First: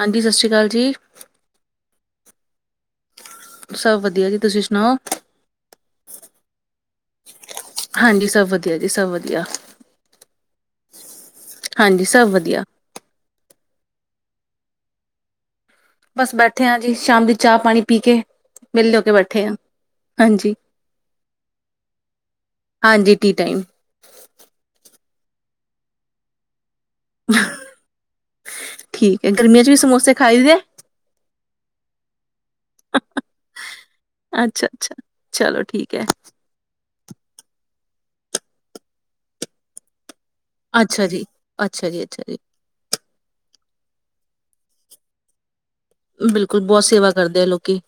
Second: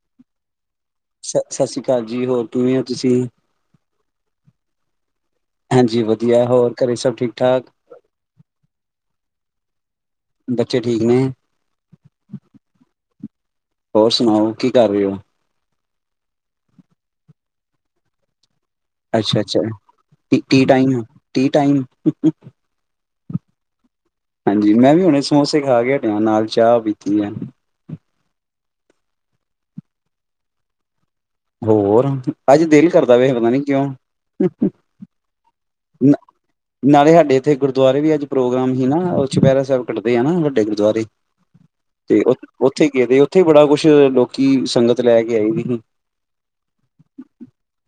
ਹਾਂਜੀ ਸਤਿ ਸ਼੍ਰੀ ਅਕਾਲ ਜੀ। ਸ ਸਤਿ ਸ਼੍ਰੀ ਅਕਾਲ ਜੀ ਹੋਰ। ਕਿਵੇਂ ਹੋ ਤੁਸੀਂ? ਸਭ ਵਧੀਆ ਜੀ ਤੁਸੀਂ ਸੁਣਾਓ ਹਾਂਜੀ ਵਧੀਆ ਹੋਰ ਘਰੇ ਸਭ ਠੀਕ ਠਾਕ ਹਾਂਜੀ ਸਭ ਵਧੀਆ ਜੀ ਸਭ ਵਧੀਆ। ਬੱਚੇ ਠੀਕ ਨੇ। ਹਾਂਜੀ ਸਭ ਵਧੀਆ। ਹੋਰ ਸੁਣਾਓ ਕੀ ਕਰ ਰਹੇ ਔ। ਬਸ ਬੈਠੇ ਹਾਂ ਜੀ ਸ਼ਾਮ ਦੀ ਚਾਹ ਪਾਣੀ ਪੀ ਕੇ। ਵਿਹਲੇ ਹੋ ਕੇ ਬੈਠੇ ਆ ਅੱਛਾ-ਅੱਛਾ। ਹਾਂਜੀ ਟੀ ਟਾਈਮ, ਟੀ ਟਾਈਮ ਹਾਂਜੀ ਟੀ ਟਾਈਮ ਹਾਂਜੀ ਮੈਂ ਵੀ ਹੁਣੇ ਸਮੋਸੇ ਖਾ ਕੇ ਹਟਿਆ ਨਾਲ ਚਾਹ ਵੀ ਪੀ ਤੀਰ ਏ ਠੀਕ ਹੈ। ਗਰਮੀਆਂ ਚ ਵੀ ਸਮੋਸੇ ਖਾਈਦੇ ਏ ਹੋਰ ਅੱਜ ਦਿਲ ਕਰਦਾ ਪਿਆ ਸੀ ਪਤਾ ਨੀ ਕਿਉਂ ਅੱਛਾ ਅੱਛਾ ਚਲੋ ਠੀਕ ਹੈ ਨਾਲੇ ਆਡੇ ਇੱਥੇ ਗੁਰਦੁਆਰੇ ਵੀ ਅੱਜ ਪ੍ਰੋਗਰਾਮ ਸੀ ਨਾ ਛੁਪਹਿਰਾ ਸਾਹਿਬ ਕੱਟਦੇ ਆ ਨਾ ਵੱਡੇ ਗੁਰਦੁਆਰੇ ਅੱਛਾ ਜੀ ਅੱਛਾ ਜੀ ਤੇ ਅੱਛਾ ਜੀ ਉੱਥੇ ਗਏ ਦੇ ਉੱਥੇ ਬੜਾ ਕੁੱਛ ਲੋਕੀ ਸੰਗਤ ਲੈ ਕੇ ਆਈ ਦੀ ਸੀ। ਬਿਲਕੁਲ ਬਹੁਤ ਸੇਵਾ ਕਰਦੇ ਆ ਲੋਕੀ।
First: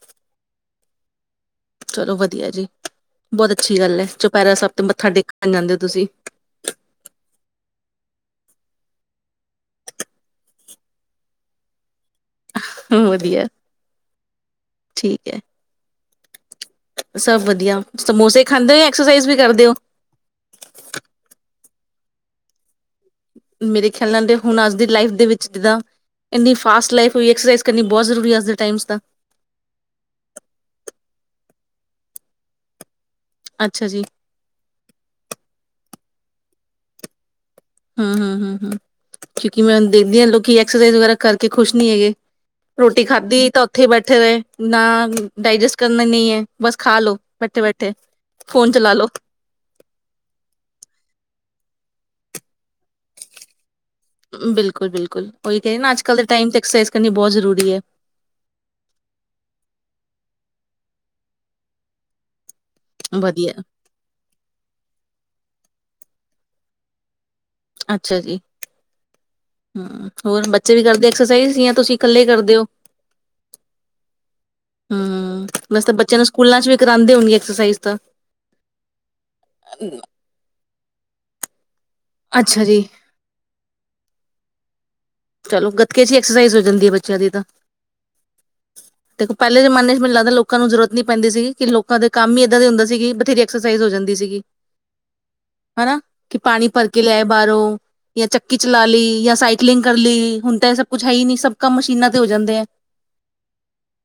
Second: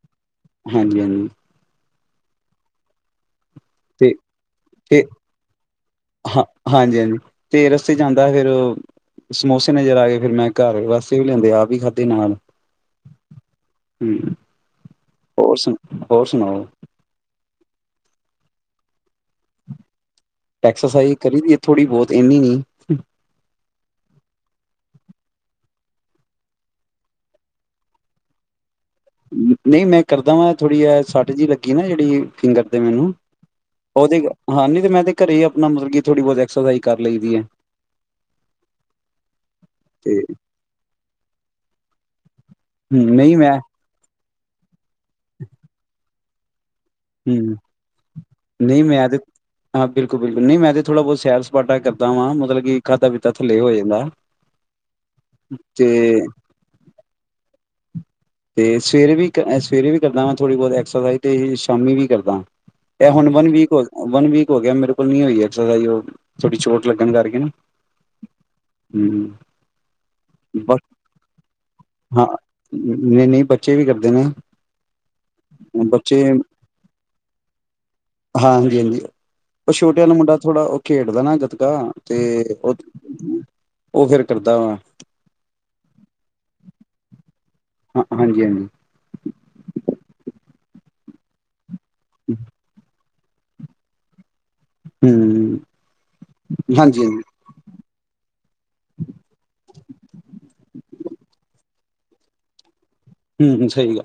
ਹਾਂਜੀ-ਹਾਂਜੀ। ਚਲੋ ਵਧੀਆ ਜੀ। ਬਹੁਤ ਅੱਛੀ ਗੱਲ ਹੈ ਤੇ ਚੁਪਹਿਰਾ ਸਭ ਤੋਂ ਤੇ ਮੱਥਾ ਟੇਕਣ ਆ ਜਾਂਦੇ ਹੋ ਤੁਸੀਂ। ਹਾਂ ਹਾਂਜੀ ਹਾਂਜੀ ਤੇ ਰਸਤੇ ਜਾਂਦਾ ਫਿਰ ਸਮੋਸੇ ਨਜ਼ਰ ਆਗੇ ਫੇਰ ਮੈਂ ਘਰ ਵਸੇ ਵੀ ਲਿਆਦੇ ਆਪ ਵੀ ਖਾਧੇ ਨਾਲ। ਹਮ ਵਧੀਆ। ਹੂੰ ਠੀਕ ਹੈ ਹੋਰ ਸੁਣਾਓ ਹੋਰ ਸੁਣਾਓ। ਸਭ ਵਧੀਆ ਸਮੋਸੇ ਖਾਂਦੇ ਹੋ ਐਕਸਰਸਾਈਜ਼ ਵੀ ਕਰਦੇ ਹੋ। ਐਕਸਰਸਾਈਜ਼ ਕਰੀ ਦੀ ਥੋੜੀ ਬਹੁਤ ਇੰਨੀ ਨੀ ਮੇਰੇ ਖਿਆਲ ਨਾਲ ਹੁਣ ਅੱਜ ਦੀ ਲਾਈਫ ਦੇ ਵਿੱਚ ਜਿੱਦਾਂ ਇੰਨੀ ਫਾਸਟ ਲਾਈਫ ਹੋਈ ਐਕਰਸਾਈਜ਼ ਕਰਨੀ ਬਹੁਤ ਜ਼ਰੂਰੀ ਹੈ ਅੱਜ ਦੇ ਟਾਈਮ ਚ ਤਾਂ ਨਹੀਂ ਮੈਂ ਕਰਦਾ ਵਾਂ ਥੋੜ੍ਹੀ ਜੇ ਸਟ ਜਿਹੀ ਲੱਗੀ ਨਾ ਜਿਹੜੀ ਫਿੰਗਰ ਤੇ ਮੈਨੂੰ ਅੱਛਾ ਜੀ ਉਹਦੀ ਗ ਹਾਂ ਨੀ ਤੇ ਮੈਂਦੇ ਘਰੇ ਹੀ ਆਪਣਾ ਮਤਲਬ ਕੀ ਥੋੜ੍ਹੀ ਬਹੁਤ ਐਕਸਰਸਾਈਜ਼ ਕਰ ਲਈ ਦੀ ਏ। ਹੂੰ ਹੂੰ ਹੂੰ ਹੂੰ ਕਿਉਂਕਿ ਮੈਂ ਤੇ ਦੇਖਦੀ ਹਾਂ ਲੋਕ ਐਕਸਰਸਾਈਜ਼ ਵਗੈਰਾ ਕਰਕੇ ਖੁਸ਼ ਨੀ ਹੈਗੇ। ਰੋਟੀ ਹੂੰ, ਨਹੀਂ ਖਾਧੀ ਮੈਂ ਤਾਂ ਉੱਥੇ ਹੀ ਬੈਠੇ ਰਹੇ ਨਾ ਡਾਇਜੈਸਟ ਕਰਨਾ ਨਹੀਂ ਹੈ। ਬਸ ਖਾ ਲੋ ਹੂੰ ਬੈਠੇ ਬੈਠੇ ਫੋਨ ਨਹੀਂ ਚਲਾ ਲੋ ਮੈਂ ਤੇ ਹਾਂ ਬਿਲਕੁਲ ਬਿਲਕੁਲ ਨਹੀਂ ਮੈਂ ਤੇ ਥੋੜਾ ਬਹੁਤ ਸੈਰ ਸਪਾਟਾ ਕਰਦਾ ਵਾ ਮਤਲਬ ਕਿ ਖਾਧਾ ਪੀਤਾ ਥੱਲੇ ਹੋ ਜੇ। ਬਿਲਕੁਲ ਬਿਲਕੁਲ ਉਹੀ ਕਹੇ ਨਾ ਅੱਜ ਕਲ ਦੇ ਟਾਈਮ ਤੇ ਐਕਸਾਈਜ਼ ਕਰਨੀ ਬਹੁਤ ਜ਼ਰੂਰੀ ਹੈ। ਤੇ ਸਵੇਰੇ ਵੀ ਸਵੇਰੇ ਵੀ ਕਰਦਾ ਵਾ ਥੋੜ੍ਹੀ ਬਹੁਤ ਐਕਸਰਸਾਈਜ਼ ਤੇ ਸ਼ਾਮੀ ਵੀ ਕਰਦਾ ਇਹ ਹੁਣ ਵਨ ਵਧੀਆ ਵੀਕ ਹੋ ਵਨ ਵੀਕ ਹੋ ਗਿਆ ਮੇਰੇ ਕੋਲ ਨੀ ਹੋਈ ਹੈ। ਉਹ ਥੋੜ੍ਹੀ ਚੋਟ ਲੱਗਣ ਕਰਕੇ ਨਾ ਅੱਛਾ ਜੀ ਹੂੰ ਹੂੰ ਹੋਰ ਬੱਚੇ ਬ ਵੀ ਕਰਦੇ ਐਕਸਰਸਾਈਜ਼ ਜਾਂ ਤੁਸੀਂ ਕੱਲੇ ਹਾਂ ਕਰਦੇ ਹੋ। ਨਹੀਂ ਨਹੀਂ ਬੱਚੇ ਵੀ ਕਰਦੇ ਨੇ ਹੂੰ ਵੈਸੇ ਤਾਂ ਬੱਚਿਆਂ ਨੂੰ ਸਕੂਲਾਂ ਚ ਵੀ ਕਰਾਂਦੇ ਹੋਣਗੇ। ਐਕਸਾਈਜ਼ ਹਾਂ ਹਾਂਜੀ ਹਾਂਜੀ ਉਹ ਛੋਟੇ ਆਲਾ ਮੁੰਡਾ ਥੋੜ੍ਹਾ ਉਹ ਖੇਡਦਾ ਨਾ ਗੱਤਕਾ ਤੇ ਅੱਛਾ ਜੀ ਉਹ ਫੇਰ ਕਰਦਾ ਵਾ ਚਲੋ ਗੱਤਕੇ ਚ ਐਕਸਰਸਾਈਜ਼ ਹੋ ਜਾਂਦੀ ਹੈ ਬੱਚਿਆਂ ਦੀ ਤਾਂ ਹਾਂ ਹਾਂਜੀ ਦੇਖੋ ਪਹਿਲੇ ਜਮਾਨੇ ਚ ਮੈਨੂੰ ਲੱਗਦਾ ਲੋਕ ਲੋਕਾਂ ਨੂੰ ਜਰੂਰਤ ਨਹੀਂ ਪੈਂਦੀ ਸੀਗੀ ਕਿ ਲੋਕ ਲੋਕਾਂ ਦੇ ਕੰਮ ਹੀ ਏਦਾਂ ਦੇ ਹੁੰਦੇ ਸੀਗੇ ਤੇ ਐਕਸਰਸਾਈਜ਼ ਹੋ ਜਾਂਦੀ ਸੀਗੀ। ਹਨਾ ਕਿ ਪਾਣੀ ਭਰ ਕੇ ਹਾਂਜੀ ਹੂੰ ਹਾਂਜੀ ਹਾਂਜੀ ਲੈ ਬਾਹਰੋਂ ਜਾਂ ਚੱਕੀ ਚਲਾ ਲਈ ਜਾਂ ਸਾਈਕਲਿੰਗ ਕਰ ਲਈ। ਹੁਣ ਤਾਂ ਇਹ ਸਭ ਕੁਛ ਹੈ ਹੀ ਨਹੀਂ ਸਭ ਕੰਮ ਮਸ਼ੀਨਾਂ ਤੇ ਹੋ ਜਾਂਦੇ ਹੈ। ਹੂੰ ‌ਹੂੰ ਸਹੀ ਗ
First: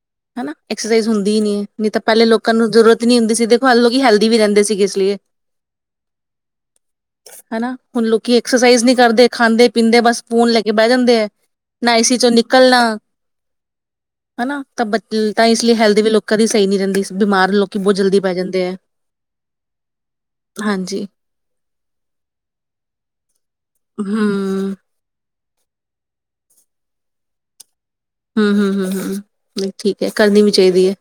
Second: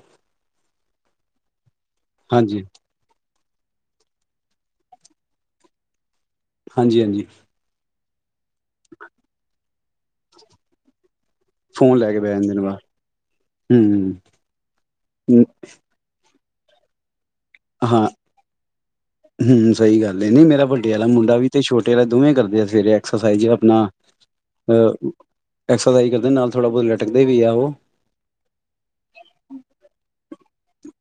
ਐਕਸਰਸਾਈਜ਼ ਹੁੰਦੀ ਹੀ ਨਹੀਂ ਨਹੀਂ ਤਾਂ ਪਹਿਲੇ ਲੋਕਾਂ ਨੂੰ ਜ਼ਰੂਰਤ ਨਹੀਂ ਹੁੰਦੀ ਸੀ ਤੇ ਪਹਿਲੇ ਲੋਕੀਂ ਹੈਲਦੀ ਵੀ ਰਹਿੰਦੇ ਸੀਗੇ ਇਸ ਲੀਏ ਹਾਂਜੀ, ਹਾਂਜੀ ਹੁਣ ਲੋਕੀਂ ਐਕਸਰਸਾਈਜ਼ ਨਹੀਂ ਕਰਦੇ ਖਾਂਦੇ ਪੀਂਦੇ ਬਸ ਫੋਨ ਲੈ ਕੇ ਬਹਿ ਜਾਂਦੇ ਏ ਨਾ ਫੋਨ ਲੈ ਏਸ਼ੀ ਕੇ ਬਹਿ ਚੋਂ ਜਾਂਦੇ ਨੇ ਬਾਹਰ ਨਿਕਲਣਾ ਹੂੰ ਹਨਾ, ਤਾਂ ਬ ਹੂੰ ਇਸ ਲਈ ਹੈਲਦੀ ਵੀ ਲੋਕ ਕਦੀ ਸਹੀ ਨੀ ਰਹਿੰਦੀ। ਬਿਮਾਰ ਲੋਕੀ ਬਹੁਤ ਹਾਂ ਜਲਦੀ ਪੈ ਜਾਂਦੇ ਹੈ। ਹੂੰ ਸਹੀ ਗੱਲ ਹੈ, ਨਹੀਂ ਮੇਰਾ ਵੱਡੇ ਹਾਂਜੀ, ਵਾਲਾ ਮੁੰਡਾ ਵੀ ਤੇ ਛੋਟੇ ਵਾਲਾ ਦੋਵੇਂ ਕਰਦੇ ਆ ਸਵੇਰੇ ਐਕਸਰਸਾਈਜ਼ ਆਪਣਾ ਹੂੰ, ਅਹ ਐਕਸਰਸਾਈਜ਼ ਕਰਦੇ ਨਾਲ ਥੋੜ੍ਹਾ ਬਹੁਤ ਲਟਕਦੇ ਵੀ ਆ ਉਹ ਹੂੰ-ਹੂੰ-ਹੂੰ-ਹੂੰ ਠੀਕ ਹੈ, ਕਰਨੀ ਵੀ ਚਾਹੀਦੀ ਹੈ,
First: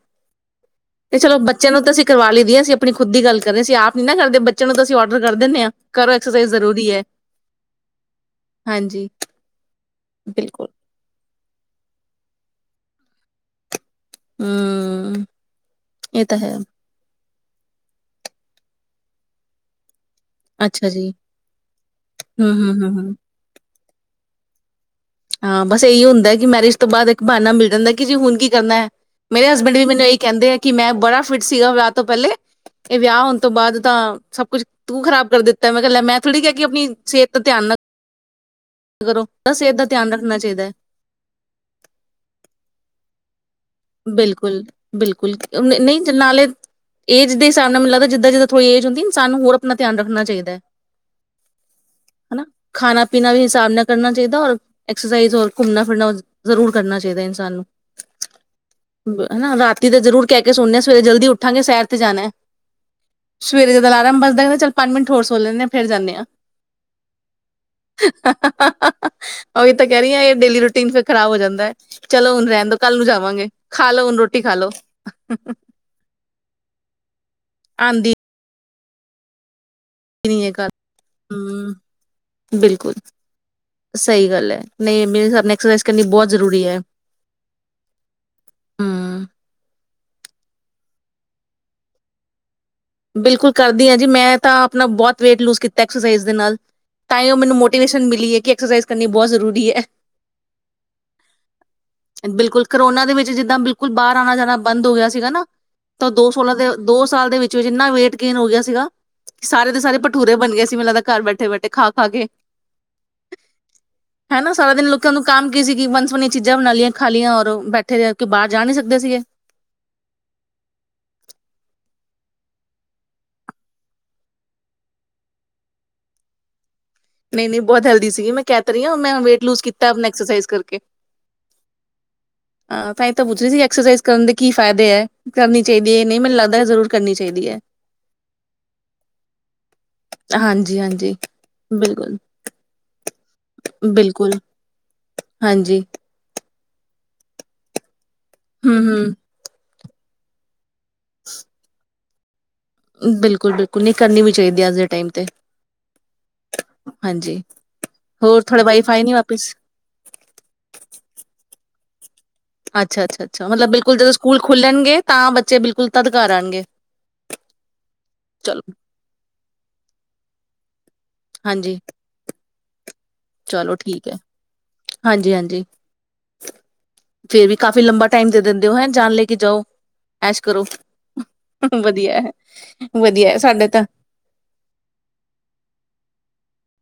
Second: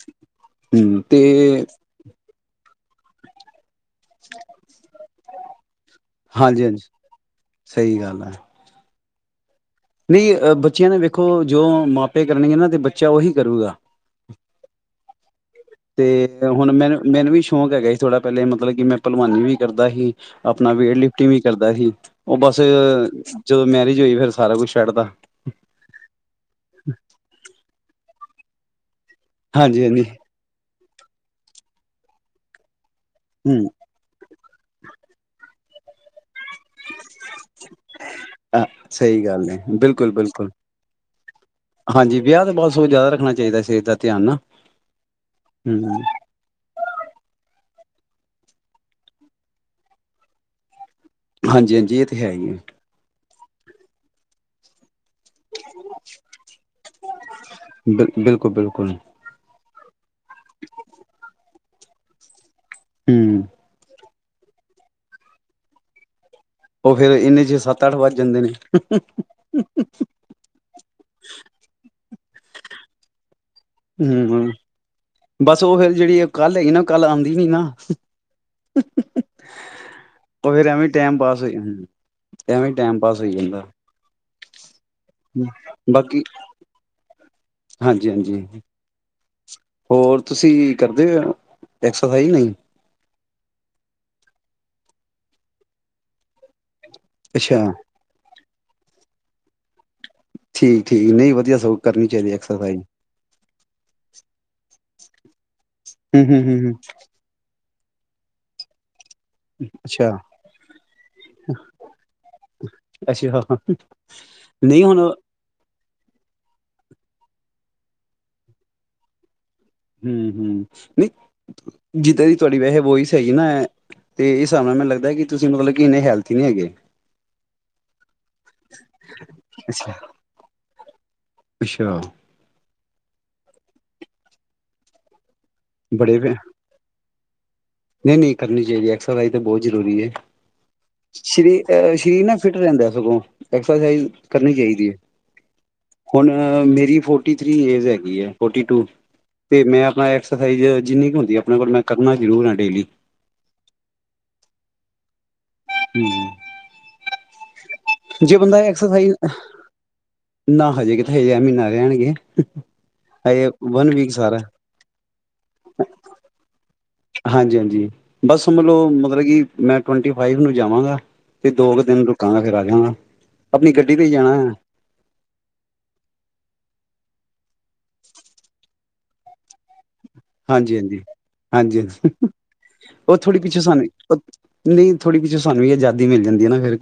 ਤੇ ਚਲੋ ਬੱਚਿਆਂ ਨੂੰ ਤਾਂ ਅਸੀਂ ਕਰਵਾ ਲਈ ਦੀ ਐ ਅਸੀਂ [unintelligible] ਆਪਣੀ ਖੁਦ ਦੀ ਗੱਲ ਕਰਨੀ ਸੀ, ਆਪ [unintelligible] ਨਾ ਕਰਦੇ ਬੱਚਿਆਂ ਨੂੰ ਤਾਂ ਅਸੀਂ ਔਡਰ ਕਰ ਦਿੰਨੇ ਆ ਕਰੋ, ਐਕਸਰਸਾਈਜ਼ ਹਾਂਜੀ ਹਾਂਜੀ ਜ਼ਰੂਰੀ ਹੈ ਸਹੀ ਗੱਲ ਹੈ ਹਾਂਜੀ। ਨਹੀਂ ਅ ਬਿਲਕੁਲ, ਬੱਚਿਆਂ ਨੇ ਵੇ ਦੇਖੋ, ਜੋ ਮਾਪੇ ਕਰਨੇਗੇ ਨਾ ਤੇ ਬੱਚਾ ਉਹੀ ਕਰੂਗਾ। ਹੂੰ, ਏ ਤਾਂ ਤੇ ਹੈ। ਹੁਣ ਮੈਨ ਮੈਨੂੰ ਵੀ ਸ਼ੌਂਕ ਹੈਗਾ ਸੀ, ਥੋੜ੍ਹਾ ਪਹਿਲੇ ਮਤਲਬ ਕਿ ਮੈਂ ਭਲਵਾਨੀ ਵੀ ਕਰਦਾ ਹੀ ਆਪਣਾ ਅੱਛਾ ਵੇਟ ਜੀ, ਲਿਫਟਿੰਗ ਵੀ ਕਰਦਾ ਸੀ, ਉਹ ਹੂੰ, ਬਸ ਹੂੰ, ਹੂੰ, ਹੂੰ। ਜਦੋਂ ਮੈਰਿਜ ਹੋਈ ਫਿਰ ਸਾਰਾ ਕੁਛ ਛੱਡਦਾ ਹਾਂ, ਬਸ ਇਹੀ ਹੁੰਦਾ ਕਿ ਮੈਰਿਜ ਤੋਂ ਬਾਅਦ ਇੱਕ ਬਹਾਨਾ ਮਿਲ ਜਾਂਦਾ। ਕਿ ਜੀ ਹੁਣ ਕੀ ਕਰਨਾ ਹੈ। ਮੇਰੇ ਹਸਬੈਂਡ ਹਾਂਜੀ ਵੀ ਹਾਂਜੀ ਮੈਨੂੰ ਇਹ ਕਹਿੰਦੇ ਹੈ। ਕਿ ਮੈਂ ਬੜਾ ਫਿਟ ਸੀਗਾ ਵਿਆਹ ਤੋਂ ਪਹਿਲੇ, ਇਹ ਵਿਆਹ ਹੋਣ ਤੋਂ ਹੂੰ ਬਾਅਦ ਤਾਂ ਸਭ ਕੁਛ ਤੂੰ ਖ਼ਰਾਬ ਕਰ ਦਿੱ ਤ ਮੈਂ ਕਿਹਾ ਲੇ ਮੈਂ। ਥੋੜੀ ਕਹਿਕੇ ਆਪਣੀ ਸਿਹਤ ਦਾ ਧਿਆਨ ਨਾ ਕਰੋ, ਸਿਹਤ ਦਾ ਧਿਆਨ ਰੱਖਣਾ ਬਿਲਕੁਲ-ਬਿਲਕੁਲ ਚਾਹੀਦਾ ਹੈ ਹਾਂਜੀ ਵਿਆਹ ਤੋਂ ਬਹੁਤ ਸੋ ਜ਼ਿਆਦਾ ਰੱਖਣਾ ਚਾਹੀਦਾ ਸੀ। ਬਿਲਕੁਲ-ਬਿਲਕੁਲ ਨ ਹੂੰ ਨਹੀਂ ਨਾਲੇ ਏਜ ਦੇ, ਸ [unintelligible] ਨਾਲ ਮੈ ਲਗਦਾ, ਜਿੱਦ ਥੋੜੀ ਏ ਹੁੰਦੀ ਸਾਨੂੰ ਹੋਰ ਆਪਣਾ ਧਿਆਨ ਰੱਖਣਾ ਚਾਹੀਦਾ। ਹਾਂਜੀ'ਹਾਂਜੀ ਇਹ ਤਾਂ ਹੈ ਹੀ ਆ। ਉਹਨਾਂ ਕਰਨਾ ਚਾਹੀਦਾ ਔਰ, ਐਕਸਰਸਾਈਜ਼ ਔਰ ਘੁੰਮਣਾ ਫਿਰਨਾ ਜ਼ਰੂਰ ਕਰਨਾ ਚਾਹੀਦਾ ਇਨਸਾਨ ਨੂੰ ਬਿਲ ਬਿਲਕੁਲ ਬਿਲਕੁਲ ਹਨਾ, ਰਾਤੀ ਤਾਂ ਜ਼ਰੂਰ ਕਹਿ ਕੇ ਸੁਣਦੇ ਹਾਂ ਸਵੇਰੇ ਜਲਦੀ ਉੱਠਾਂਗੇ ਸੈਰ ਜਾਣਾ। ਹੂੰ ਸਵੇਰੇ ਜਦੋਂ ਅਲਾਰਮ ਬਜਦਾ ਲੱਗਦਾ ਚ ਪੰਜ ਮਿੰਟ ਹੋਰੋ ਲੈਂਦੇ ਆ ਫਿਰ ਜਾਂਨੇ ਹਾਂ। ਉਹ ਫੇਰ ਇੰਨੇ ਚ ਸੱਤ ਅੱਠ ਵੱਜ ਜਾਂਦੇ ਨੇ ਉਹੀ ਤਾਂ ਕਹਿ ਰਹੀ ਹ ਇਹ ਡੇਲੀ ਰੂਟੀਨ ਫਿਰ ਖ਼ਰਾਬ ਹੋ ਜਾਂਦਾ ਹੈ ਚਲੋ ਹੁਣ ਰਹਿਣ ਦੋ ਕੱਲ੍ਹ ਨੂੰ ਜਾਵਾਂਗੇ ਖਾ ਲੋ ਹੁਣ ਰੋਟੀ ਹਮ ਖਾ ਲੋ ਬਸ ਉਹ ਫੇਿਰ ਜਿਹੜੀ ਕੱਲ ਹੈਗੀ ਨਾ ਕੱਲ ਆਉਂਦੀ ਨੀ ਨਾ ਹ ਗੱਲ ਹ ਐਵੇਂ ਬਿਲਕੁਲ ਟਾਈਮ ਪਾਸ ਹੋਈ ਜਾਂਦਾ ਸਹੀ ਗੱਲ ਹੈ ਨਹੀਂ ਮੇਰੇ ਹਿਸਾਬ ਨਾਲ ਐਕਸਰਸਾਈਜ਼ ਕਰਨੀ ਬਾਕੀ ਬਹੁਤ ਜ਼ਰੂਰੀ ਹੈ ਹਾਂਜੀ ਹਾਂਜੀ ਹੂੰ ਹੋਰ ਤੁਸੀਂ ਕਰਦੇ ਹੋ ਐਕਸਰਸਾਈਜ਼ ਨਹੀਂ ਬਿਲਕੁਲ ਕਰਦੀ ਹਾਂ ਜੀ ਮੈਂ ਤਾਂ ਆਪਣਾ ਬਹੁਤ ਵੇਟ ਲੂਜ ਕੀਤਾ ਐਕਸਰਸਾਈਜ਼ ਦੇ ਨਾਲ ਤਾਂ ਉਹ ਮੈਨੂੰ ਅੱਛਾ ਮੋਟੀਵੇਸ਼ਨ ਮਲੀ ਹੈ ਕਿ ਐਕਸਾਈਜ਼ ਕਰਨੀ ਬਹੁਤ ਜ਼ੂਰੀ ਜ਼ਰੂਰੀ ਹੈ ਠੀਕ ਠੀਕ ਨਹੀਂ ਵਧੀਆ ਸਗੋਂ ਕਰਨੀ ਚਾਹੀਦੀ ਬਿਲਕੁਲ ਐਕਸਰਸਾਈਜ਼ ਕਰੋਨਾ ਦੇ ਵਿੱਚ ਜਿੱਦਾਂ ਬਿਲਕੁਲ ਬਾਹਰ ਆਉਣਾ ਜਾਣਾ ਬੰਦ ਹੋ ਗਿਆ ਹੈ ਨਾ ਤਾਂ ਹੂੰ ਦੋ ਹੂੰ ਸੋਲਾਂ ਹੂੰ ਦੇ ਹੂੰ ਦੋ ਸਾਲ ਦੇ ਵਿੱਚ ਐਨਾ ਵੇਟ ਗੇਨ ਹੋ ਗਿਆ ਸੀਗਾ ਸਾਰੇ ਦੇ ਸਾਰੇ ਅੱਛਾ ਭਠੂਰੇ ਬਣ ਗਏ ਸੀ ਮੈਨੂੰ ਲੱਗਦਾ ਘਰ ਬੈਠੇ ਬੈਠੇ ਖਾ ਖਾ ਕੇ ਅੱਛਾ ਹਨਾ ਸਾਰਾ ਨਹੀਂ ਦਿਨ ਹੁਣ ਲੋਕ ਉਹਨ ਨੂੰ ਕੰਮ ਕੀ ਸੀ ਕਿ ਵਨ ਸੁ ਵਨੀ ਚੀਜ਼ਾਂ ਬਣਾ ਲਈੀਆਂ ਖਾ ਲਈੀਆਂ ਔਰ ਬੈਠੇ ਬਾਹਰ ਜਾ ਨਹੀਂੀ ਸਕਦੇ ਸੀਗੇ ਹਮ ਹਮ ਨਹੀਂ ਜਿੱਦਾਂ ਦੀ ਤੁਹਾਡੀ ਵੈਸੇ ਵੋਹੀ ਸਹੀ ਨਾ ਤੇ ਇਸ ਹਿਸਾਬ ਨਾਲ ਮੈਨੂੰ ਲੱਗਦਾ ਕਿ ਤੁਸੀਂ ਮਤਲਬ ਕਿ ਇੰਨੇ ਹੈਲਥੀ ਨਹੀਂੀ ਹੈਗੇ ਨਹੀਂ ਨਹੀਂ ਬਹੁਤ ਹੈਲਦੀ ਸੀਗੀ ਮੈਂ ਕਹਿ ਰਹੀ ਹ ਮੈਂ ਵੇਟ ਲੂਜ ਅੱਛਾ ਕੀਤਾ ਐਸ ਕਰਕੇ ਅੱਛਾ ਤਾਂ ਤਾਂ ਪੁੱਛਣੀ ਸੀ ਐਕਸਰਸਾਈਜ਼ ਕਰਨ ਦੇ ਕੀ ਫਾਇਦੇ ਹੈ ਕਰਨੀ ਚਾਹੀਦੀ ਹੈ ਨਹੀਂ ਬੜੇ ਮੈਨੂੰ ਲੱਗਦਾ ਜ਼ਰੂਰ ਕਰਨੀ ਚਾਹੀਦੀ ਹੈ ਨਹੀਂ-ਨਹੀਂ ਕਰਨੀ ਚਾਹੀਦੀ ਐਕਸਰਸਾਈਜ਼ ਤਾਂ ਬਹੁਤ ਜ਼ਰੂਰੀ ਹੈ। ਹਾਂਜੀ ਹਾਂਜੀ ਸਰੀ ਬਿਲਕੁਲ ਸਰੀਰ ਨਾ ਫਿੱਟ ਰਹਿੰਦਾ ਸਗੋ ਐਕਸਰਸਾਈਜ਼ ਬਿਲਕੁਲ ਕਰਨੀ ਚਾਹੀਦੀ ਹੈ ਹਾਂਜੀ ਹੁਣ ਮੇਰੀ ਫੋਰਟੀ ਥ੍ਰਰੀ ਏਜ ਹੈ ਫਟੀ ਹੂੰ ਟੂ ਹੂੰ ਤੇ ਮੈਂ ਹ ਖਾਈ ਜਾ ਜਿੰਨੀ ਕੁ ਹੁੰਦੀ ਆਪਣੇ ਕੋਲ ਮੈਂ ਕਰਨਾ ਜ਼ਰੂਰ ਹੈ। ਬਿਲਕੁਲ-ਬਿਲਕੁਲ ਨਹੀਂ ਕਰਨੀ ਵੀ ਚਾਹੀਦੀ ਅੱਜ ਦੇ ਟਾਈਮ ਤੇ ਹਾਂਜੀ, ਜੇ ਹੋਰ ਬੰਦਾ ਥੋੜਾ ਵਾਈਫਾਈ ਨੀ ਐਕਸਰਸਾਈਜ਼ ਵਾਪਿਸ ਨਾ ਹਜੇ ਕਿਤੇ ਹਜੇ ਮਹੀਨਾ ਰਹਿਣਗੇ ਅੱਛਾ-ਅੱਛਾ- ਅੱਛਾ ਹਜੇ ਮਤਲਬ ਵਨ ਬਿਲਕੁਲ ਜਦੋਂ ਵੀਕ ਸਾਰਾ ਸਕੂਲ ਖੁੱਲਣਗੇ, ਤਾਂ ਬੱਚੇ ਬਿਲਕੁਲ ਤਦ ਘਰ ਆਣਗੇ। ਹਾਂਜੀ-ਹਾਂਜੀ ਬਸ ਚਲੋ ਮਤਲੋ ਮਤਲਬ ਕਿ ਮੈਂ ਟਵੰਟੀ ਫਾਈਵ ਨੂੰ ਜਾਵਾਂਗਾ ਤੇ ਦੋ ਹਾਂਜੀ ਕੁ ਦਿਨ ਰੁਕਾਂ ਫਿਰ ਆਜਾਗਾਂ ਚਲੋ ਠੀਕ ਹੈ, ਹਾਂਜੀ-ਹਾਂਜੀ ਫਿਰ ਵੀ ਕਾਫੀ ਲੰਬਾ ਟਾਈਮ ਤੇ ਦਿੰਦੇ ਹੋ ਹੈ ਜਾਣ ਲੈ ਕੇ ਜਾਓ ਐਸ਼ ਕਰੋ ਹਾਂਜੀ- ਹਾਂਜੀ-ਹਾਂਜੀ ਹਾਂ ਵਧੀਆ ਹੈ ਉਹ ਵਧੀਆ ਹੈ, ਥੋੜੀ ਪਿੱਛੋਂ ਸਾਡੇ ਤਾਂ ਸਾਨੂੰ ਉਹ ਨਹੀਂ ਥੋੜੀ ਪਿੱਛੋਂ ਸਾਨੂੰ ਵੀ ਆਜ਼ਾਦੀ ਮਿਲ ਜਾਂਦੀ ਹੈ ਨਾ ਫੇਰ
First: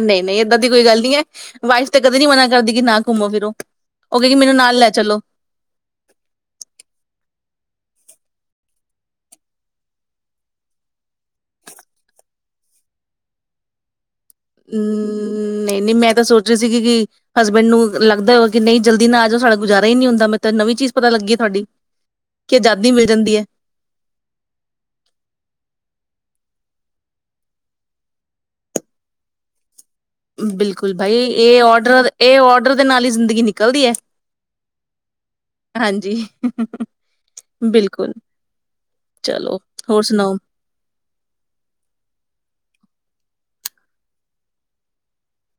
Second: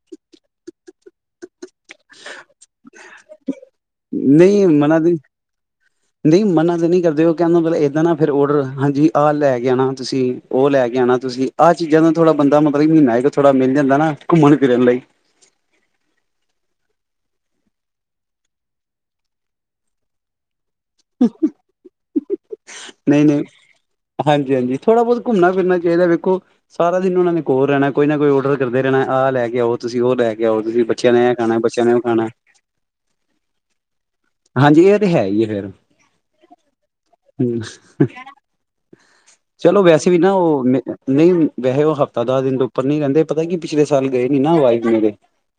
ਨਹੀਂ-ਨਹੀਂ ਏਦਾਂ ਦੀ ਕੋਈ ਗੱਲ ਨਹੀਂ ਹੈ। ਵਾਈਫ ਤੇ ਕਦੇ ਨੀ ਮਨਾ ਕਰਦੀ ਕਿ ਨਾ ਘੁੰਮੋ ਫਿਰੋ ਉਹ ਕਹੇਗੀ ਮੈਨੂੰ ਨਹੀਂ ਨਾਲ ਲੈ ਮਨਾ ਤੇ ਚਲੋ। ਨਹੀਂ ਮਨਾ ਤੇ ਨਹੀਂ ਕਰਦੇ ਉਹ ਕਹਿੰਦਾ ਮਤਲਬ ਏਦਾਂ ਨਾ ਫਿਰ ਓਡਰ ਹਾਂਜੀ ਆਹ ਲੈ ਕੇ ਆਣਾ ਤੁਸੀਂ ਉਹ ਲੈ ਕੇ ਆਣਾ ਤੁਸੀਂ ਆਹ ਚੀਜ਼ਾਂ ਦਾ ਥੋੜਾ ਬੰਦਾ ਮਤਲਬ ਮਹੀਨਾ ਹੈ ਥੋੜਾ ਮਿਲ ਜਾਂਦਾ ਨਾ ਘੁੰਮਣ ਫਿਰਨ ਲਈ ਹੂੰ ਨਹੀਂ-ਨਹੀਂ ਮੈਂ ਤਾਂ ਸੋਚ ਸੀਗੀ ਕਿ ਹਸਬੈਂਡ ਨੂੰ ਲੱਗਦਾ ਹੋ ਕਿ ਨਹੀਂ ਜਲਦੀ ਨਾ ਆ ਜਾਓ ਸਾਡਾ ਗੁਜ਼ਾਰਾ ਹੀ ਨੀ ਹੁੰਦਾ ਮੈਂ ਨਵੀਂ ਚੀਜ਼ ਪਤਾ ਲੱਗੀ ਹੈ ਤੁਹਾਡੀ। ਕਿ ਆਜ਼ਾਦੀ ਮਿਲ ਜਾਂਦੀ ਨਹੀਂ-ਨਹੀਂ, ਹੈ ਹਾਂਜੀ- ਹਾਂਜੀ ਥੋੜ੍ਹਾ ਬਹੁਤ ਘੁੰਮਣਾ ਫਿਰਨਾ ਚਾਹੀਦਾ ਵੇਖੋ ਸਾਰਾ ਦਿਨ ਉਹਨਾਂ ਨੇ ਕੋਲ ਰਹਿਣਾ ਕੋਈ ਨਾ ਕੋਈ ਆਰਡਰ ਕਰਦੇ ਰਹਿਣਾ, ਆਹ ਲੈ ਕੇ ਆਓ। ਤੁਸੀਂ ਉਹ ਲੈ ਕੇ ਆਓ ਤੁਸੀਂ ਬਿਲਕੁਲ ਬੱਚਿਆਂ ਬਾਈ ਨੇ ਖਾਣਾ ਇਹ ਬੱਚਿਆਂ ਨੇ ਉਹ ਔਡਰ ਖਾਣਾ ਇਹ ਔਡਰ ਦੇ ਨਾਲ ਹੀ ਜ਼ਿੰਦਗੀ ਨਿਕਲਦੀ ਹੈ। ਹਾਂਜੀ ਇਹ ਤੇ ਹੈ ਹੀ ਹੈ ਫੇਰ ਹਾਂਜੀ ਬਿਲਕੁਲ ਹ ਚਲੋ ਹੋਰ ਵੈਸੇ ਵੀ ਨਾ ਸੁਣਾਓ ਉਹ ਨਹੀਂ ਵੈਸੇ ਉਹ ਹਫ਼ਤਾ ਦਸ ਦਿਨ ਤੋਂ ਉੱਪਰ ਨਈ ਰਹਿੰਦੇ ਪਤਾ ਕੀ ਪਿਛਲੇ ਸਾਲ ਗਏ ਨੀ ਨਾ ਆ ਵਾਈਫ ਮੇਰੇ।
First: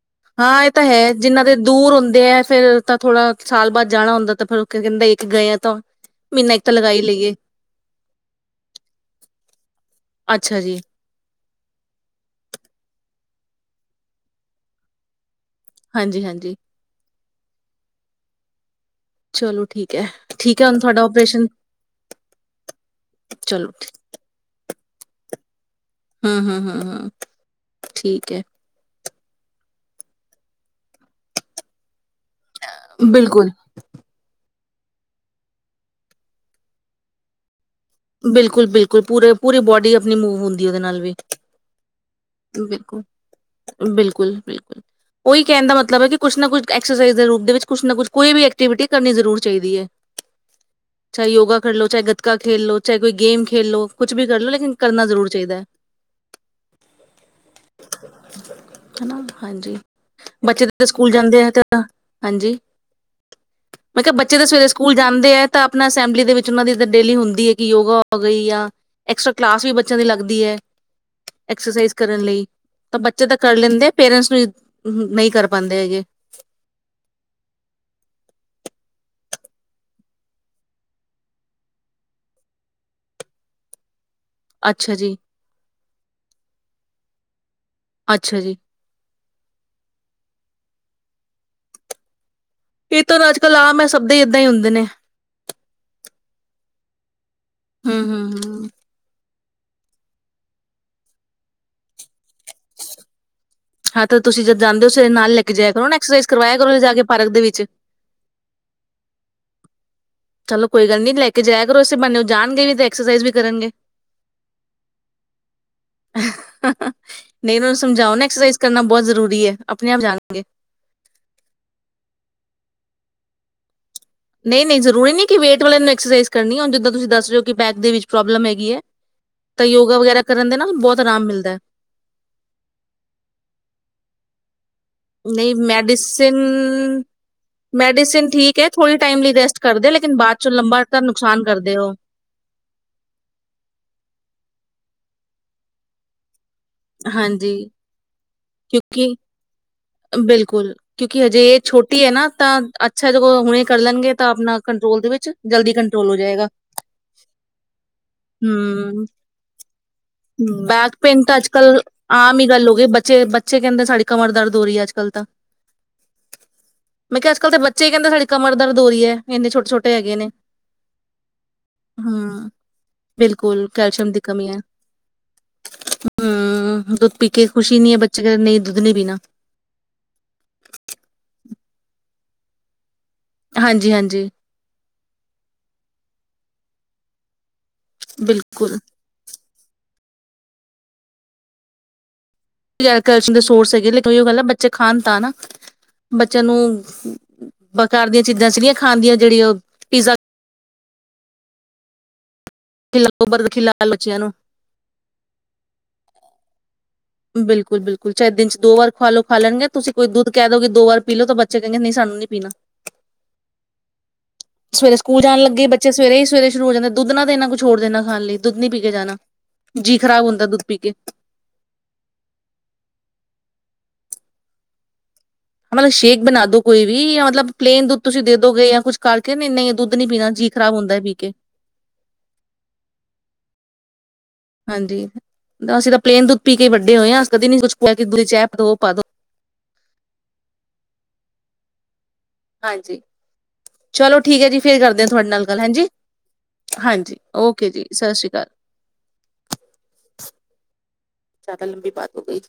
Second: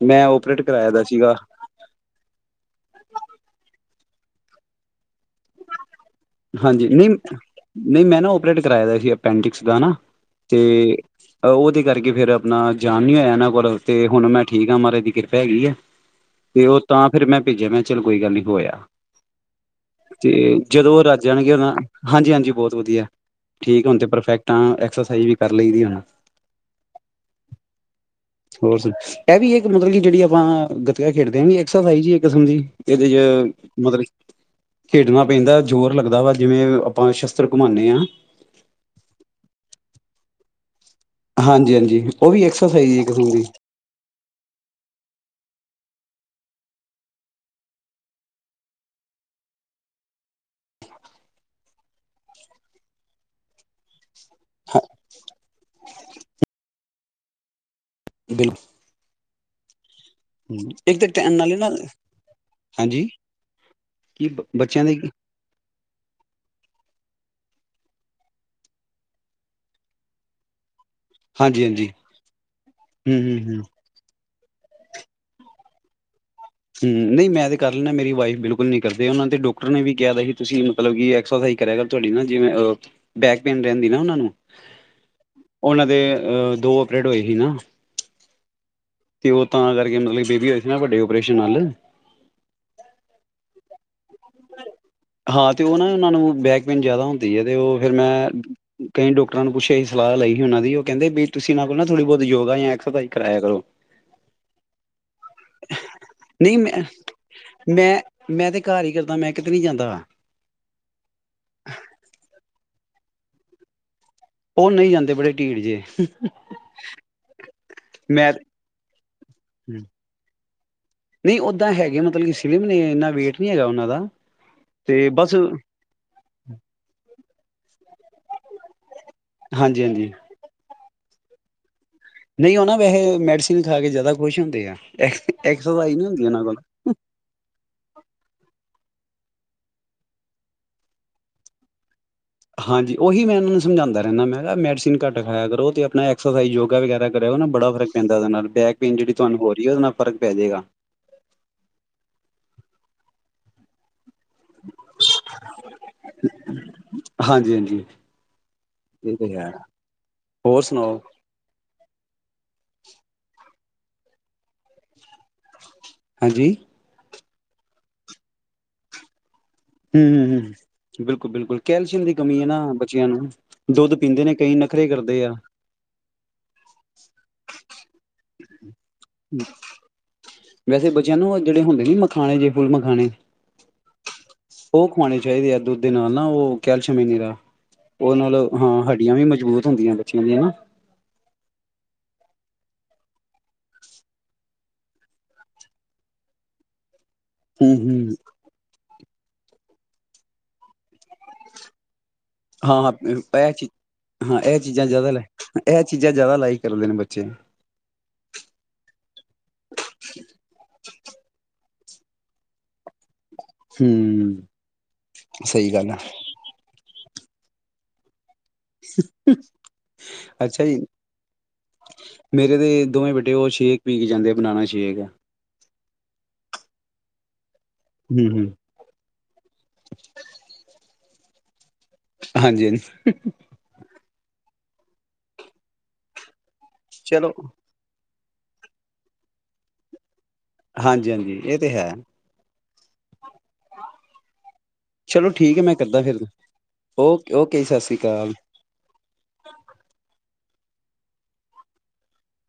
ਮੈਂ ਓਪਰੇਟ ਹਾਂ ਇਹ ਤਾਂ ਕਰਾਇਆ ਦਾ ਹੈ, ਸੀਗਾ ਜਿੰਨਾਂ ਦੇ ਦੂਰ ਹੁੰਦੇ ਐ ਫੇਰ ਤਾਂ ਥੋੜ੍ਹਾ ਸਾਲ ਬਾਅਦ ਜਾਣਾ ਹੁੰਦਾ ਤੇ ਫੇਰ ਉਹ ਕਹਿੰਦੇ ਇੱਕ ਗਏ ਆ ਤਾਂ ਮਹੀਨਾ ਇੱਕ ਤਾਂ ਹਾਂਜੀ, ਲਗਾ ਹੀ ਨਹੀਂ- ਲਈਏ ਨਹੀਂ ਮੈਂ ਨਾ ਓਪਰੇਟ ਕਰਵਾਇਆ ਦਾ ਸੀ ਅਪੈਂਡਿਕਸ ਦਾ ਤੇ ਅੱਛਾ ਜੀ ਉਹਦੇ ਕਰਕੇ ਫਿਰ ਆਪਣਾ ਜਾਣ ਨੀ ਹੋਇਆ। ਨਾਂ ਕੋਲ ਤੇ ਹੁਣ ਮੈਂ ਠੀਕ ਆ ਮਾਹਰਾਜ ਦੀ ਕਿਰਾ ਪੈਗੀ ਆ ਹਾਂਜੀ-ਹਾਂਜੀ, ਤੇ ਉਹ ਤਾਂ ਫੇਰ ਮੈਂ ਭੇਜਿਆ ਮੈਂ ਕਿਹਾ ਚਲ ਕੋਈ ਗੱਲ ਨੀ। ਗੋਇਆ ਚਲੋ ਠੀਕ ਹੈ ਠੀਕ ਹੈ ਹੁਣ ਤੁਹਾਡਾ ਉਹ ਰੱਜ ਓਪਰੇਸ਼ਨ ਜਾਣਗੇ ਉਹ ਹਾਂਜੀ ਹਾਂਜੀ ਬਹੁਤ ਵਧੀਆ ਠੀਕ ਹੁਣ ਤੇ ਪਰਫੈਕਟ ਹ ਸਹੀ ਵੀ ਕਰ ਲਈ ਦੀ ਹੁਣ ਹਾਂ ਹਾਂ ਹਾਂ ਹਾਂ ਠੀਕ ਹੈ। ਹੋਰ ਸੁ ਇਹ ਵੀ ਇੱਕ ਮਤਲਬ ਕਿ ਜਿਹੜੀ ਆਪਾਂ ਖੇਡਦੇ ਆ ਐਕਸਰਸਾਈ ਇੱਕ ਕਿਸਮ ਦੀ ਇਹਦੇ ਚ ਬਿਲਕੁਲ। ਮਤਲਬ ਖੇਡਣਾ ਪੈਂਦਾ ਜ਼ੋਰ ਲੱਗਦਾ ਵਾ ਜਿਵੇਂ ਆਪਾਂ ਸ਼ਸਤਰ ਘੁਮਾਉਂਦੇ ਹਾਂ ਬਿਲਕੁਲ ਬਿਲਕੁਲ ਪੂਰੇ ਪੂਰੀ ਬੋਡੀ ਆਪਣੀ ਮੂਵ ਹੁੰਦੀ ਉਹਦੇ ਨਾਲ ਹਾਂਜੀ ਹਾਂਜੀ ਉਹ ਵੀ ਐਕਸਰਸਾਈਜ਼ ਬਿਲਕੁਲ ਇੱਕ ਕਿਸਮ ਦੀ ਬਿਲਕੁਲ ਬਿਲਕੁਲ ਉਹੀ ਕਹਿੰਦਾ ਮਤਲਬ ਮਤਲਬ ਕਿ ਕੁਛ ਨਾ ਕੁਛ ਐਕਸਰਸਾਈਜ਼ ਦੇ ਰੂਪ ਦੇ ਵਿੱਚ ਕੁਛ ਨਾ ਕੁਛ ਕੋਈ ਵੀ ਐਕਟੀਵਿਟੀ ਕਰਨੀ ਜ਼ਰੂਰ ਚਾਹੀਦੀ ਹੈ ਚਾਹੇ ਯੋਗਾ ਕਰ ਲਓ ਚਾਹੇ ਗੱਤਕਾ ਖੇਲ ਲੋ ਚਾਹੇ ਕੋਈ ਗੇਮ ਖੇਲੋ ਕੁਛ ਵੀ ਕਰ ਲਓ ਲੇਕਿਨ ਕਰਨਾ ਜ਼ਰੂਰ ਚਾਹੀਦਾ ਹੈ ਹਨਾ, [unintelligible] ਹਾਂਜੀ ਬੱਚੇ ਬਿਲਕੁਲ ਦੇ ਇੱਕ ਤਾਂ ਸਕੂਲ ਟੈਮ ਜਾਂਦੇ ਹੈ ਨਾਲੇ ਤਾਂ ਨਾ ਹਾਂਜੀ ਹਾਂਜੀ ਮੈਂ ਕਿਹਾ ਕੀ ਬੱਚੇ ਦੇ ਸਵੇਰੇ ਬੱਚਿਆਂ ਸਕੂਲ ਜਾਂਦੇ ਹੈ ਤਾਂ ਆਪਣਾ ਅਸੈਂਬਲੀ ਦੇ ਵਿੱਚ ਉਹਨਾਂ ਦੀ ਇੱਦ ਡੇਲੀ ਹੁੰਦੀ ਹੈ ਕਿ ਯੋਗਾ ਹੋ ਗਈ ਆ ਐਕਸਟਰਾ ਕਲਾਸ ਵੀ ਬੱਚਿਆਂ ਦੀ ਲੱਗਦੀ ਹੈ ਹਾਂਜੀ ਹਾਂਜੀ ਐਕਸਰਸਾਈਜ਼ ਕਰਨ ਲਈ ਤਾਂ ਹਮ ਬੱਚੇ ਤਾਂ ਹਮ ਕਰ ਹਮ ਹਮ ਲੈਂਦੇ ਆ ਪੇਰੈਂਟਸ ਨੂੰ ਨਹੀਂ ਕਰ ਪਾਉਂਦੇ ਹੈਗੇੇ ਹਮ ਨਹੀਂ ਮੈਂ ਤੇ ਕਰ ਲੈਣਾ ਮੇਰੀ ਵਾਈਫ ਬਿਲਕੁਲ ਨੀ ਕਰਦੇ ਉਹਨਾਂ ਤੇ ਡਾਕਟਰ ਨੇ ਵੀ ਕਿਹਾ ਦਾ ਸੀ ਤੁਸੀਂ ਮਤਲਬ ਕਿ ਐਕਸਰਸਾਈਜ਼ ਕਰਿਆ ਕਰ ਤੁਹਾਡੀ ਨਾ ਜਿਵੇਂ ਬੈਕਪੇਨ ਰਹਿੰਦੀ ਨਾ ਉਹਨਾਂ ਨੂੰ ਅੱਛਾ ਜੀ ਉਹਨਾਂ ਦੇ ਅਹ ਦੋ ਆਪਰੇ ਹੋਏ ਸੀ ਨਾ ਅੱਛਾ ਜੀ ਤੇ ਉਹ ਤਾਂ ਕਰਕੇ ਮਤਲਬ ਬੇਬੀ ਹੋ ਨਾ ਵੱਡੇ ਪੇਸ਼ ਨਾਲ ਇਹ ਤਾਂ ਅੱਜ ਕੱਲ ਆਮ ਹੈ ਸਭ ਦੇ ਹੀ ੱਦਾਂ ਹੀ ਹੁੰਦੇ ਨੇ ਹਾਂ ਤੇ ਉਹ ਨਾ ਉਹਨਾਂ ਨੂੰ ਬੈਕਪੇਨ ਜ਼ਿਆਦਾ ਹੁੰਦਾ ਤੇ ਉਹ ਫਿਰ ਹਮ ਮੈਂ ਹਮ ਹਮ ਕਈ ਡਕਟਰ ਨੂੰੱਛ ਇਹ ਸਲਾਹ ਲਈ ਸੀ ਉਹਨਾਂ ਦੀ ਉਹ ਕਹਿੰਦੇ ਵੀ ਤੁਸੀ ਇਹਨਾਂ ਕੋਲ ਨਾ ਥੋੜੀ ਬਹੁਤ ਯੋਗਾ ਜਾਂ ਐਕਸਾਈਜ਼ ਕਰਾਇਆ ਕਰੋ ਹਾਂ ਤੇ ਤੁਸੀਂ ਜਦ ਜਾਂਦੇ ਹੋ ਵੇਰੇ ਨਾਲ ਲੈ ਕੇ ਜਾਇਆ ਕਰੋ ਨਾ ਐਕਸਰਸਾਈਜ਼ ਨਹੀਂ ਕਰਵਾਇਆ ਕਰੋ ਮੈਂ ਜਾ ਕੇ ਪਾਰਕ ਦੇ ਵਿੱਚ ਮੈਂ ਮੈਂ ਤੇ ਘਰ ਹੀ ਕਰਦਾ ਮੈਂ [unintelligible] ਚਲੋ ਕੋਈ ਗੱਲ ਨੀ ਲੈ ਕੇ ਜਾਇਆ ਕਰੋ ਅਂ ਬੰਨੇ ਉਹ ਜਾਣਗੇ ਵੀ ਤੇ ਐਕਸਰਸਾਈਜ਼ ਵੀ ਕਰਨਗੇ ਉਹ ਨਹੀਂ ਜਾਂਦੇ ਬੜੇ ਢੀਡ ਜੇ। ਨਹੀਂ ਉਹਨਾਂ ਨੂੰ ਸਮਝਾਓ ਨਾ ਮੈਂ ਐਕਸਰਸਾਈਜ਼ ਕਰਨਾ ਬਹੁਤ ਜ਼ਰੂਰੀ ਹੈ ਆਪਣੇ ਆਪ ਜਾਣਗੇ ਨਹੀਂ ਓਦਾਂ ਹੈਗੇ ਮਤਲਬ ਨੇ ਇੰਨਾ ਵੇਟ ਨੀ ਹੈਗਾ ਉਹਨਾਂ ਦਾ। ਨਹੀਂ ਨਹੀਂ ਤੇ ਜ਼ਰੂਰੀ ਨਹੀਂ ਬਸ ਕਿ ਵੇਟ ਵਾਲਿਆਂ ਨੂੰ ਐਕਸਰਸਾਈਜ਼ ਕਰਨੀ ਜਿੱਦਾਂ ਤੁਸੀਂ ਦੱਸ ਰਹੇ ਕਿ ਬੈਕ ਦੇ ਵਿੱਚ ਪ੍ਰੋਬਲਮ ਹੈਗੀ ਹੈ। ਤਾਂ ਹਾਂਜੀ ਯੋਗਾ ਹਾਂਜੀ ਵਗੈਰਾ ਕਰਨ ਦੇ ਨਾ ਬਹੁਤ ਆਰਾਮ ਮਿਲਦਾ ਹੈ। ਨਹੀਂ ਉਹ ਨਾ ਵੈਸੇ ਮੈਡੀਸਨ ਖਾ ਕੇ ਜ਼ਿਆਦਾ ਖੁਸ਼ ਹੁੰਦੇ ਆ। ਨਹੀਂ ਐਕਸਰਸਾਈਜ਼ ਨਹੀਂ ਹੁੰਦੀ ਮੈਡੀਸਨ ਉਹਨਾਂ ਕੋਲ ਮੈਡੀਸਿਨ ਠੀਕ ਹੈ। ਥੋੜ੍ਹੀ ਟਾਈਮ ਲਈ ਰੈਸਟ ਕਰਦੇ ਲੇਕਿਨ ਬਾਅਦ ਚ ਲੰਬਾ ਤ ਨੁਕਸਾਨ ਕਰਦੇ ਹੋ। ਹਾਂਜੀ ਉਹੀ ਮੈਂ ਇਹਨਾਂ ਨੂੰ ਸਮਝਾਦਾ ਰਹਿੰਦਾ ਮੈਂ ਕਿਹਾ ਮੈਡੀਸਨ ਘੱਟ ਖਾਇਆ ਕਰੋ ਤੇ ਆਪਣਾ ਐਕਸਰਸਾਈਜ਼ ਯੋਗਾ ਵਗੈਰਾ ਕਰੀਆ ਕਰੋ ਓ ਨਾ ਹਾਂਜੀ ਬੜਾ ਫ਼ਰਕ ਪੈਂਦਾ ਉਹਦੇ ਨਾਲ ਬੈਕ ਪੇਨ ਜਿਹੜੀ ਕਿਉਂਕਿ ਤੁਹਾਨੂੰ ਹੋ ਰਹੀ ਹੈ ਉਹਦੇ ਨਾਲ ਫ਼ਰਕ ਪੈ ਜੇਗਾ। ਬਿਲਕੁਲ ਕਿਉਂਕਿ ਹਜੇ ਇਹ ਛੋਟੀ ਹੈ ਨਾ ਤਾਂ ਅੱਛਾ ਜੇ ਹੁਣੇ ਕਰ ਲੈਣਗੇ ਤਾਂ ਆਪਣਾ ਕੰਟਰੋਲ ਦੇ ਵਿੱਚ ਜਲਦੀ ਕੰਟਰੋਲ ਹੋ ਜਾਏਗਾ ਹਾਂਜੀ ਹਾਂਜੀ ਹਮ ਇਹ ਤੇ ਹੈ ਹੋਰ ਬੈਕ ਸੁਣਾਓ ਪੇਨ ਤਾਂ ਅੱਜ ਚੱਲ ਆਮ ਹੀ ਗੱਲ ਹੋ ਗਏ ਬੱਚੇ ਕਹਿੰਦੇ ਸਾਡੀ ਕਮਰ ਦਰਦ ਹੋ ਰਹੀ ਹੈ ਅੱਜ ਕੱਲ੍ਹ ਤਾਂ ਹਾਂਜੀ ਮੈਂ ਕਿਹਾ ਅੱਜ ਕੱਲ ਤਾਂ ਬੱਚੇ ਹੀ ਕਹਿੰਦੇ ਸਾਡੀ ਕਮਰ ਦਰਦ ਹੋ ਰਹੀ ਏ। ਹੂੰ ਹੂੰ ਬਿਲਕੁਲ ਬਿਲਕੁਲ ਕੈਲਸ਼ੀਅਮ ਦੀ ਕਮੀ ਹੈ ਹੂੰ ਨਾ ਬੱਚਿਆਂ ਨੂੰ ਬਿਲਕੁਲ ਦੁੱਧ ਕੈਲਸ਼ੀਅਮ ਦੀ ਪੀਂਦੇ ਨੇ ਕਮੀ ਕਈ ਹੈ ਨਖਰੇ ਕਰਦੇ ਆ। ਹੂੰ ਦੁੱਧ ਪੀ ਕੇ ਖੁਸ਼ੀ ਨੀ ਹੈ ਬੱਚੇ ਕ ਨਹੀਂ ਦੁੱਧ ਨੀ ਪੀਣਾ। ਵੈਸੇ ਬੱਚਿਆਂ ਨੂੰ ਉਹ ਜਿਹੜੇ ਹੁੰਦੇ ਨੀ ਮਖਾਣੇ ਜੇ ਫੁੱਲ ਮਖਾਣੇ ਹਾਂਜੀ ਹਾਂਜੀ ਉਹ ਖਵਾਣੇ ਚਾਹੀਦੇ ਆ ਦੁੱਧ ਦੇ ਨਾਲ ਨਾ ਉਹ ਕੈਲਸ਼ੀਅਮ ਈ ਨੀਰਾ ਉਹ ਨਾਲੋਂ ਬਿਲਕੁਲ ਹਾਂ ਹੱਡੀਆਂ ਵੀ ਮਜਬੂਤ ਹੁੰਦੀਆਂ ਬੱਚਿਆਂ ਦੀ ਹਨਾ ਕੈਲਸ਼ੀਅਮ ਦੇ ਸੋਰਸ ਹੈਗੇ ਲੇਕਿਨ ਉ ਗੱਲ ਆ ਬੱਚੇ ਖਾਣ ਤਾਂ ਨਾ ਬੱਚਿਆਂ ਨੂੰ ਹੂੰ ਬਕਾਰ ਹੂੰ ਦੀਆਂ ਚੀਜ਼ਾਂ ਸੀਗੀਆਂ ਖਾਂਣਦੀਆਂ ਜਿਹੜੀ ਉਹ ਪੀਜ਼ਾ [unintelligible] ਹਾਂ ਹਾਂ ਖਿਲਾ ਲਓ ਬਰਗਰ ਇਹ ਚੀਜ਼ ਖਿਲਾ ਲਓ ਬੱਚਿਆਂ ਨੂੰ ਹਾਂ ਇਹ ਚੀਜ਼ਾਂ ਜ਼ਿਆਦਾ ਲ ਇਹ ਚੀਜ਼ਾਂ ਜ਼ਿਆਦਾ ਲਾਈਕ ਕਰਦੇ ਨੇ ਬੱਚੇ ਬਿਲਕੁਲ ਬਿਲਕੁਲ। ਚਾਰ ਦਿਨ ਚ ਦੋ ਵਾਰ ਖਆ ਲੋ ਖਾਲ ਲਣਗੇ ਤੁਸੀਂ ਕੋਈ ਦੁੱਧ ਕਹਿ ਦੋਗੇ ਦੋ ਵਾਰ ਪੀਲੋ ਤਾਂ ਬੱਚੇ ਕਹਿੰਦੇ ਨਹੀਂ ਸਾਨੂੰ ਨੀ ਪੀਣਾ ਹਮ ਸਵੇਰੇ ਸਕੂਲ ਜਾਣ ਲੱਗੇ ਸਹੀ ਗੱਲ ਬੱਚੇ ਆ ਸਵੇਰੇ ਹੀ ਸਵੇਰੇ ਸ਼ੁਰੂ ਹੋ ਜਾਂਦੇ। ਦੁੱਧ ਨਾ ਦੇਣਾ ਕੁਛ ਹੋਰ ਦੇਣਾ ਖਾਣ ਲਈ ਦੁੱਧ ਨੀ ਪੀ ਕੇ ਜਾਣਾ ਜੀਅ ਖ਼ਰਾਬ ਹੁੰਦਾ ਦੁੱਧ ਅੱਛਾ ਪੀ ਜੀ ਕੇ ਮੇਰੇ ਦੇ ਦੋਵੇਂ ਬੇਟੇ ਉਹ ਛੇਕ ਪੀ ਕੇ ਜਾਂਦੇ ਆ ਬਣਾਣਾ ਸ਼ੇਕ ਮਤਲਬ ਸ਼ੇਕ ਬਣਾ ਦੋ ਕੋਈ ਵੀ ਮਤਲਬ ਪਲੇਨ ਦੁੱਧ ਹਮ ਤੁਸੀਂ ਹਮ ਦੇਦੋ ਗੇ ਜਾਂ ਕੁੱਝ ਕਰਕੇ ਨਹੀਂ ਨਹੀਂ ਦੁੱਧ ਨਹੀਂ ਪੀਣਾ ਜੀ ਖਰਾਬ ਹੁੰਦਾ ਵੀ ਓਕੇ ਹਾਂਜੀ ਹਾਂਜੀ ਹਾਂਜੀ ਤਾਂ ਅਸੀਂ ਤਾਂ ਪਲੇਨ ਦੁੱਧ ਪੀ ਕੇ ਵੱਡੇ ਹੋਏ ਆ ਚਲੋ ਕਦੀ ਨੀ ਕੁਛ [unintelligible] ਹਾਂਜੀ-ਹਾਂਜੀ ਇਹ ਤੇ ਹੈ। ਹਾਂਜੀ ਚਲੋ ਠੀਕ ਹੈ, ਜੀ ਫੇਰ ਕਰਦੇ ਤੁਹਾਡੇ ਚਲੋ ਨਾਲ ਠੀਕ ਗੱਲ ਹੈ ਮੈਂ ਹਾਂਜੀ ਕਰਦਾ ਫਿਰ ਹਾਂਜੀ ਓਕੇ ਜੀ ਸਤਿ ਸ੍ਰੀ ਅਕਾਲ। ਜ਼ਿਆਦਾ ਲੰਬੀ ਬਾਤ ਹੋ ਗਈ।